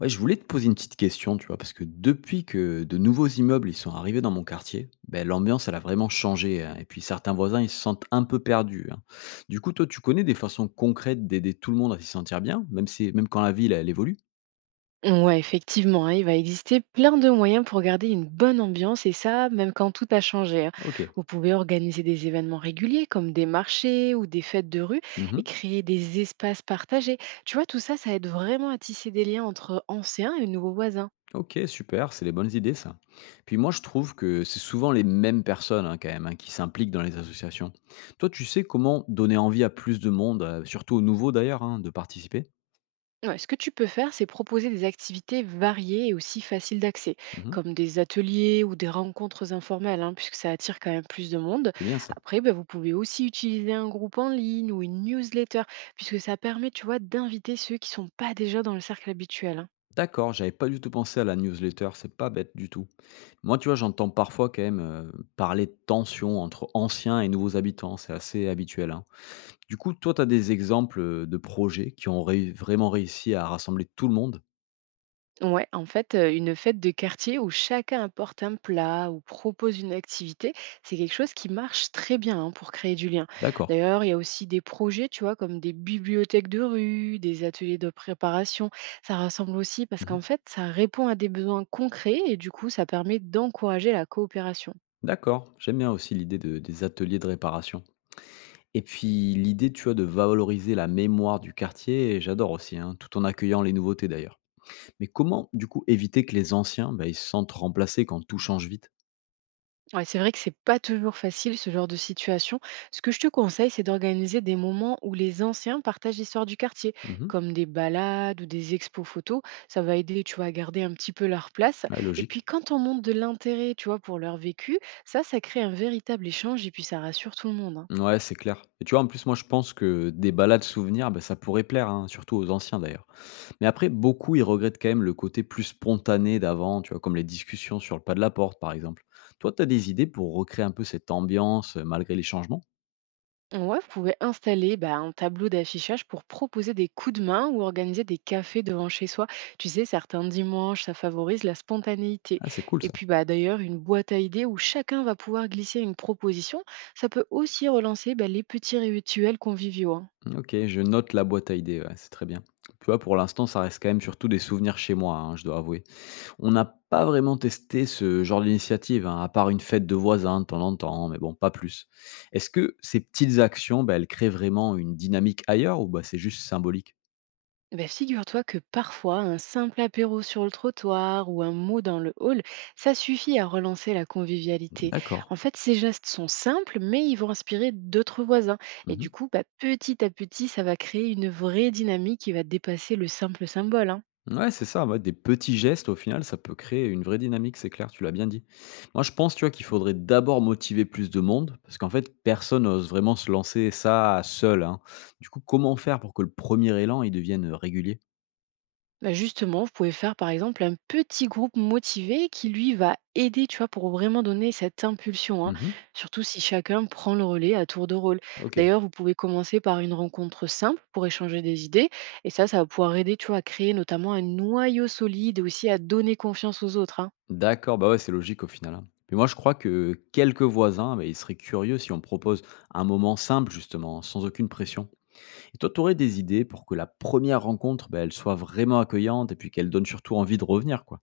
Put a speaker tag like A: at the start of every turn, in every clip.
A: Ouais, je voulais te poser une petite question, tu vois, parce que depuis que de nouveaux immeubles ils sont arrivés dans mon quartier, ben, l'ambiance elle a vraiment changé, hein, et puis certains voisins ils se sentent un peu perdus, hein. Du coup, toi, tu connais des façons concrètes d'aider tout le monde à s'y sentir bien, même si même quand la ville elle évolue.
B: Ouais, effectivement, hein, il va exister plein de moyens pour garder une bonne ambiance et ça, même quand tout a changé, hein.
A: Ok.
B: Vous pouvez organiser des événements réguliers comme des marchés ou des fêtes de rue et
A: Mhm.
B: créer des espaces partagés. Tu vois, tout ça, ça aide vraiment à tisser des liens entre anciens et nouveaux voisins.
A: Ok, super, c'est les bonnes idées ça. Puis moi, je trouve que c'est souvent les mêmes personnes hein, quand même hein, qui s'impliquent dans les associations. Toi, tu sais comment donner envie à plus de monde, surtout aux nouveaux d'ailleurs, hein, de participer.
B: Ouais, ce que tu peux faire, c'est proposer des activités variées et aussi faciles d'accès,
A: Mhm.
B: comme des ateliers ou des rencontres informelles, hein, puisque ça attire quand même plus de monde.
A: C'est bien ça.
B: Après, ben, vous pouvez aussi utiliser un groupe en ligne ou une newsletter, puisque ça permet, tu vois, d'inviter ceux qui sont pas déjà dans le cercle habituel, hein.
A: D'accord, j'avais pas du tout pensé à la newsletter, c'est pas bête du tout. Moi, tu vois, j'entends parfois quand même parler de tensions entre anciens et nouveaux habitants, c'est assez habituel, hein. Du coup, toi, tu as des exemples de projets vraiment réussi à rassembler tout le monde.
B: Ouais, en fait, une fête de quartier où chacun apporte un plat ou propose une activité, c'est quelque chose qui marche très bien, hein, pour créer du lien.
A: D'accord.
B: D'ailleurs, il y a aussi des projets, tu vois, comme des bibliothèques de rue, des ateliers de préparation. Ça rassemble aussi parce
A: Mhm.
B: qu'en fait, ça répond à des besoins concrets et du coup, ça permet d'encourager la coopération.
A: D'accord, j'aime bien aussi des ateliers de réparation. Et puis l'idée, tu vois, de valoriser la mémoire du quartier, j'adore aussi, hein, tout en accueillant les nouveautés d'ailleurs. Mais comment, du coup, éviter que les anciens, bah, ils se sentent remplacés quand tout change vite?
B: Ouais, c'est vrai que c'est pas toujours facile ce genre de situation. Ce que je te conseille, c'est d'organiser des moments où les anciens partagent l'histoire du quartier,
A: Mhm.
B: comme des balades ou des expos photos. Ça va aider, tu vois, à garder un petit peu leur place.
A: Ouais,
B: Et
A: logique.
B: puis quand on montre de l'intérêt, tu vois, pour leur vécu, ça crée un véritable échange et puis ça rassure tout le monde, hein.
A: Ouais, c'est clair. Et tu vois, en plus, moi, je pense que des balades souvenirs, ben, ça pourrait plaire, hein, surtout aux anciens d'ailleurs. Mais après, beaucoup, ils regrettent quand même le côté plus spontané d'avant, tu vois, comme les discussions sur le pas de la porte, par exemple. Toi, tu as des idées pour recréer un peu cette ambiance malgré les changements?
B: Ouais, vous pouvez installer, bah, un tableau d'affichage pour proposer des coups de main ou organiser des cafés devant chez soi. Tu sais, certains dimanches, ça favorise la spontanéité.
A: Ah, c'est cool
B: Et
A: ça.
B: puis bah, d'ailleurs, une boîte à idées où chacun va pouvoir glisser une proposition, ça peut aussi relancer, bah, les petits rituels conviviaux, hein.
A: Ok, je note la boîte à idées, ouais, c'est très bien. Tu vois, pour l'instant, ça reste quand même surtout des souvenirs chez moi, hein, je dois avouer. On n'a pas vraiment testé ce genre d'initiative, hein, à part une fête de voisins de temps en temps, mais bon, pas plus. Est-ce que ces petites actions, bah, elles créent vraiment une dynamique ailleurs ou bah, c'est juste symbolique?
B: Eh ben, figure-toi que parfois, un simple apéro sur le trottoir ou un mot dans le hall, ça suffit à relancer la convivialité.
A: D'accord.
B: En fait, ces gestes sont simples, mais ils vont inspirer d'autres voisins. Et
A: Mmh.
B: du coup, bah, petit à petit, ça va créer une vraie dynamique qui va dépasser le simple symbole, hein.
A: Ouais, c'est ça, ouais, des petits gestes, au final, ça peut créer une vraie dynamique, c'est clair, tu l'as bien dit. Moi, je pense, tu vois, qu'il faudrait d'abord motiver plus de monde, parce qu'en fait, personne n'ose vraiment se lancer ça seul, hein. Du coup, comment faire pour que le premier élan, il devienne régulier?
B: Bah, justement, vous pouvez faire par exemple un petit groupe motivé qui lui va aider, tu vois, pour vraiment donner cette impulsion, hein,
A: Mhm.
B: surtout si chacun prend le relais à tour de rôle.
A: OK.
B: D'ailleurs, vous pouvez commencer par une rencontre simple pour échanger des idées, et ça va pouvoir aider, tu vois, à créer notamment un noyau solide et aussi à donner confiance aux autres, hein.
A: D'accord, bah, ouais, c'est logique au final, hein. Mais moi, je crois que quelques voisins, bah, ils seraient curieux si on propose un moment simple, justement, sans aucune pression. Et toi, t'aurais des idées pour que la première rencontre, bah, elle soit vraiment accueillante et puis qu'elle donne surtout envie de revenir, quoi.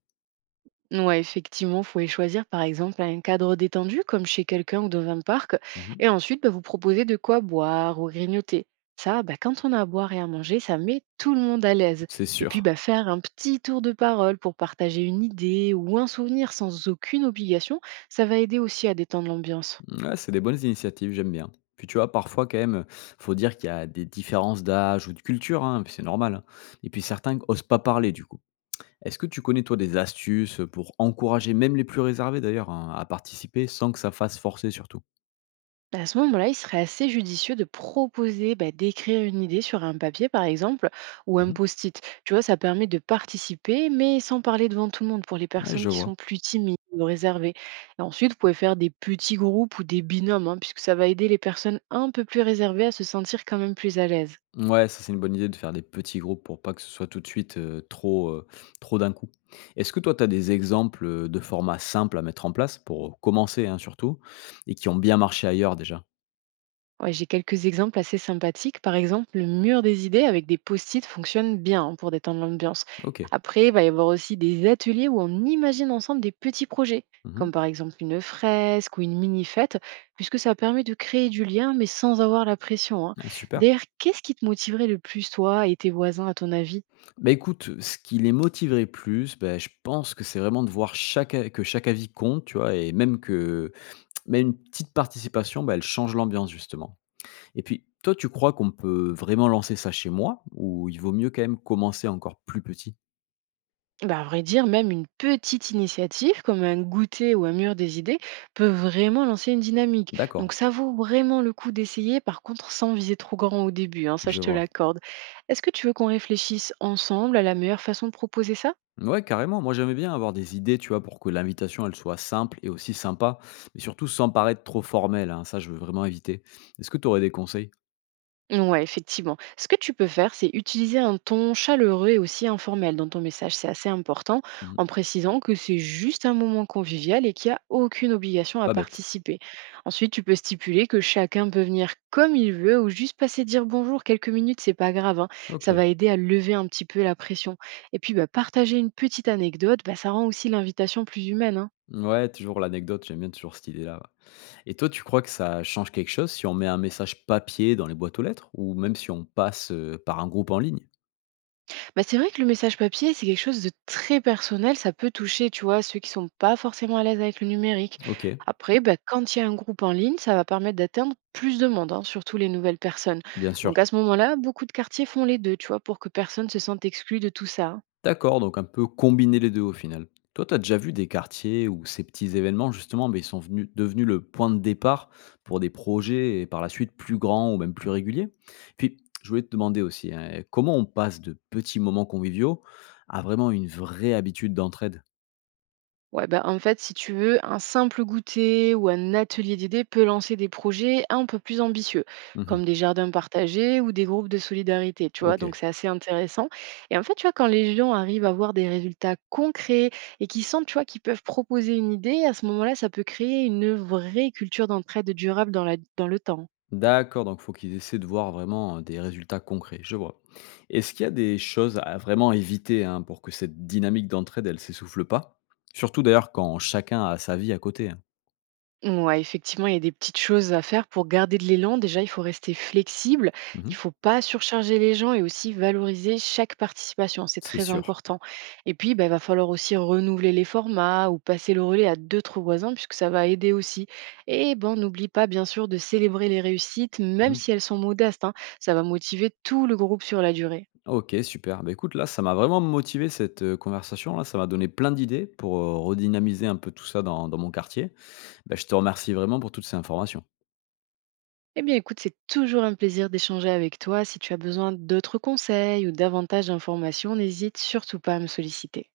B: Ouais, effectivement, faut les choisir par exemple à un cadre détendu, comme chez quelqu'un ou dans un parc,
A: Mhm.
B: et ensuite bah, vous proposer de quoi boire ou grignoter. Ça, bah, quand on a à boire et à manger, ça met tout le monde à l'aise.
A: C'est
B: Et puis
A: sûr.
B: bah, faire un petit tour de parole pour partager une idée ou un souvenir sans aucune obligation, ça va aider aussi à détendre l'ambiance.
A: Ouais, c'est des bonnes initiatives, j'aime bien. Puis tu vois, parfois, quand même, faut dire qu'il y a des différences d'âge ou de culture, hein, puis c'est normal, hein. Et puis certains osent pas parler, du coup. Est-ce que tu connais, toi, des astuces pour encourager même les plus réservés, d'ailleurs, hein, à participer sans que ça fasse forcer, surtout?
B: Bah, à ce moment-là, il serait assez judicieux de proposer, bah, d'écrire une idée sur un papier, par exemple, ou un
A: Mmh.
B: post-it. Tu vois, ça permet de participer, mais sans parler devant tout le monde pour les
A: Ouais,
B: personnes
A: je
B: qui
A: vois.
B: sont plus timides ou réservées. Et ensuite, vous pouvez faire des petits groupes ou des binômes, hein, puisque ça va aider les personnes un peu plus réservées à se sentir quand même plus à l'aise.
A: Ouais, ça, c'est une bonne idée de faire des petits groupes pour pas que ce soit tout de suite, trop, trop d'un coup. Est-ce que toi, tu as des exemples, de formats simples à mettre en place pour commencer, hein, surtout, et qui ont bien marché ailleurs déjà?
B: Ouais, j'ai quelques exemples assez sympathiques. Par exemple, le mur des idées avec des post-it fonctionne bien, hein, pour détendre l'ambiance.
A: OK.
B: Après, il va y avoir aussi des ateliers où on imagine ensemble des petits projets,
A: Mmh.
B: comme par exemple une fresque ou une mini-fête, puisque ça permet de créer du lien, mais sans avoir la pression, hein.
A: Ah super.
B: D'ailleurs, qu'est-ce qui te motiverait le plus, toi et tes voisins, à ton avis?
A: Bah, écoute, ce qui les motiverait plus, bah, je pense que c'est vraiment de voir chaque a que chaque avis compte, tu vois? Et même que même une petite participation, bah, elle change l'ambiance justement. Et puis, toi, tu crois qu'on peut vraiment lancer ça chez moi ou il vaut mieux quand même commencer encore plus petit?
B: Bah, à vrai dire, même une petite initiative comme un goûter ou un mur des idées peut vraiment lancer une dynamique. Donc
A: D'accord,
B: ça vaut vraiment le coup d'essayer, par contre sans viser trop grand au début, hein, ça je
A: je
B: te
A: vois.
B: l'accorde. Est-ce que tu veux qu'on réfléchisse ensemble à la meilleure façon de proposer ça?
A: Ouais, carrément. Moi, j'aimais bien avoir des idées, tu vois, pour que l'invitation, elle soit simple et aussi sympa, mais surtout sans paraître trop formelle, hein. Ça, je veux vraiment éviter. Est-ce que tu aurais des conseils?
B: Ouais, effectivement. Ce que tu peux faire, c'est utiliser un ton chaleureux et aussi informel dans ton message. C'est assez important
A: Mhm.
B: en précisant que c'est juste un moment convivial et qu'il n'y a aucune obligation à
A: Pas bête.
B: participer. Ensuite, tu peux stipuler que chacun peut venir comme il veut ou juste passer dire bonjour quelques minutes, c'est pas grave, hein. Ça
A: Ok.
B: va aider à lever un petit peu la pression. Et puis, bah, partager une petite anecdote, bah, ça rend aussi l'invitation plus humaine, hein.
A: Ouais, toujours l'anecdote. J'aime bien toujours cette idée-là, ouais. Et toi, tu crois que ça change quelque chose si on met un message papier dans les boîtes aux lettres ou même si on passe par un groupe en ligne?
B: Bah, c'est vrai que le message papier, c'est quelque chose de très personnel. Ça peut toucher, tu vois, ceux qui sont pas forcément à l'aise avec le numérique.
A: Ok,
B: Après, bah, quand il y a un groupe en ligne, ça va permettre d'atteindre plus de monde, hein, surtout les nouvelles personnes.
A: bien
B: Donc
A: sûr.
B: à ce moment-là, beaucoup de quartiers font les deux, tu vois, pour que personne se sente exclu de tout ça, hein.
A: D'accord, donc un peu combiner les 2 au final. Toi, tu as déjà vu des quartiers où ces petits événements justement, beh, ils sont venus devenus le point de départ pour des projets et par la suite plus grands ou même plus réguliers? Puis, je voulais te demander aussi, hein, comment on passe de petits moments conviviaux à vraiment une vraie habitude d'entraide?
B: Ouais, bah, en fait, si tu veux, un simple goûter ou un atelier d'idées peut lancer des projets un peu plus ambitieux,
A: Mmh.
B: comme des jardins partagés ou des groupes de solidarité, tu vois.
A: OK.
B: Donc, c'est assez intéressant. Et en fait, tu vois, quand les gens arrivent à voir des résultats concrets et qui sentent, tu vois, qu'ils peuvent proposer une idée, à ce moment-là, ça peut créer une vraie culture d'entraide durable dans le temps.
A: D'accord, donc il faut qu'ils essaient de voir vraiment, hein, des résultats concrets, je vois. Est-ce qu'il y a des choses à vraiment éviter, hein, pour que cette dynamique d'entraide, elle s'essouffle pas? Surtout d'ailleurs quand chacun a sa vie à côté, hein.
B: Ouais, effectivement, il y a des petites choses à faire pour garder de l'élan. Déjà, il faut rester flexible,
A: Mmh.
B: il faut pas surcharger les gens et aussi valoriser chaque participation, c'est
A: C'est
B: très
A: sûr.
B: important. Et puis, bah, il va falloir aussi renouveler les formats ou passer le relais à d'autres voisins puisque ça va aider aussi. Et ben, n'oublie pas bien sûr de célébrer les réussites, même
A: Mmh.
B: si elles sont modestes, hein. Ça va motiver tout le groupe sur la durée.
A: OK, super. Bah, écoute, là, ça m'a vraiment motivé cette, conversation, là. Ça m'a donné plein d'idées pour, redynamiser un peu tout ça dans mon quartier. Bah, je te remercie vraiment pour toutes ces informations.
B: Eh bien, écoute, c'est toujours un plaisir d'échanger avec toi. Si tu as besoin d'autres conseils ou davantage d'informations, n'hésite surtout pas à me solliciter.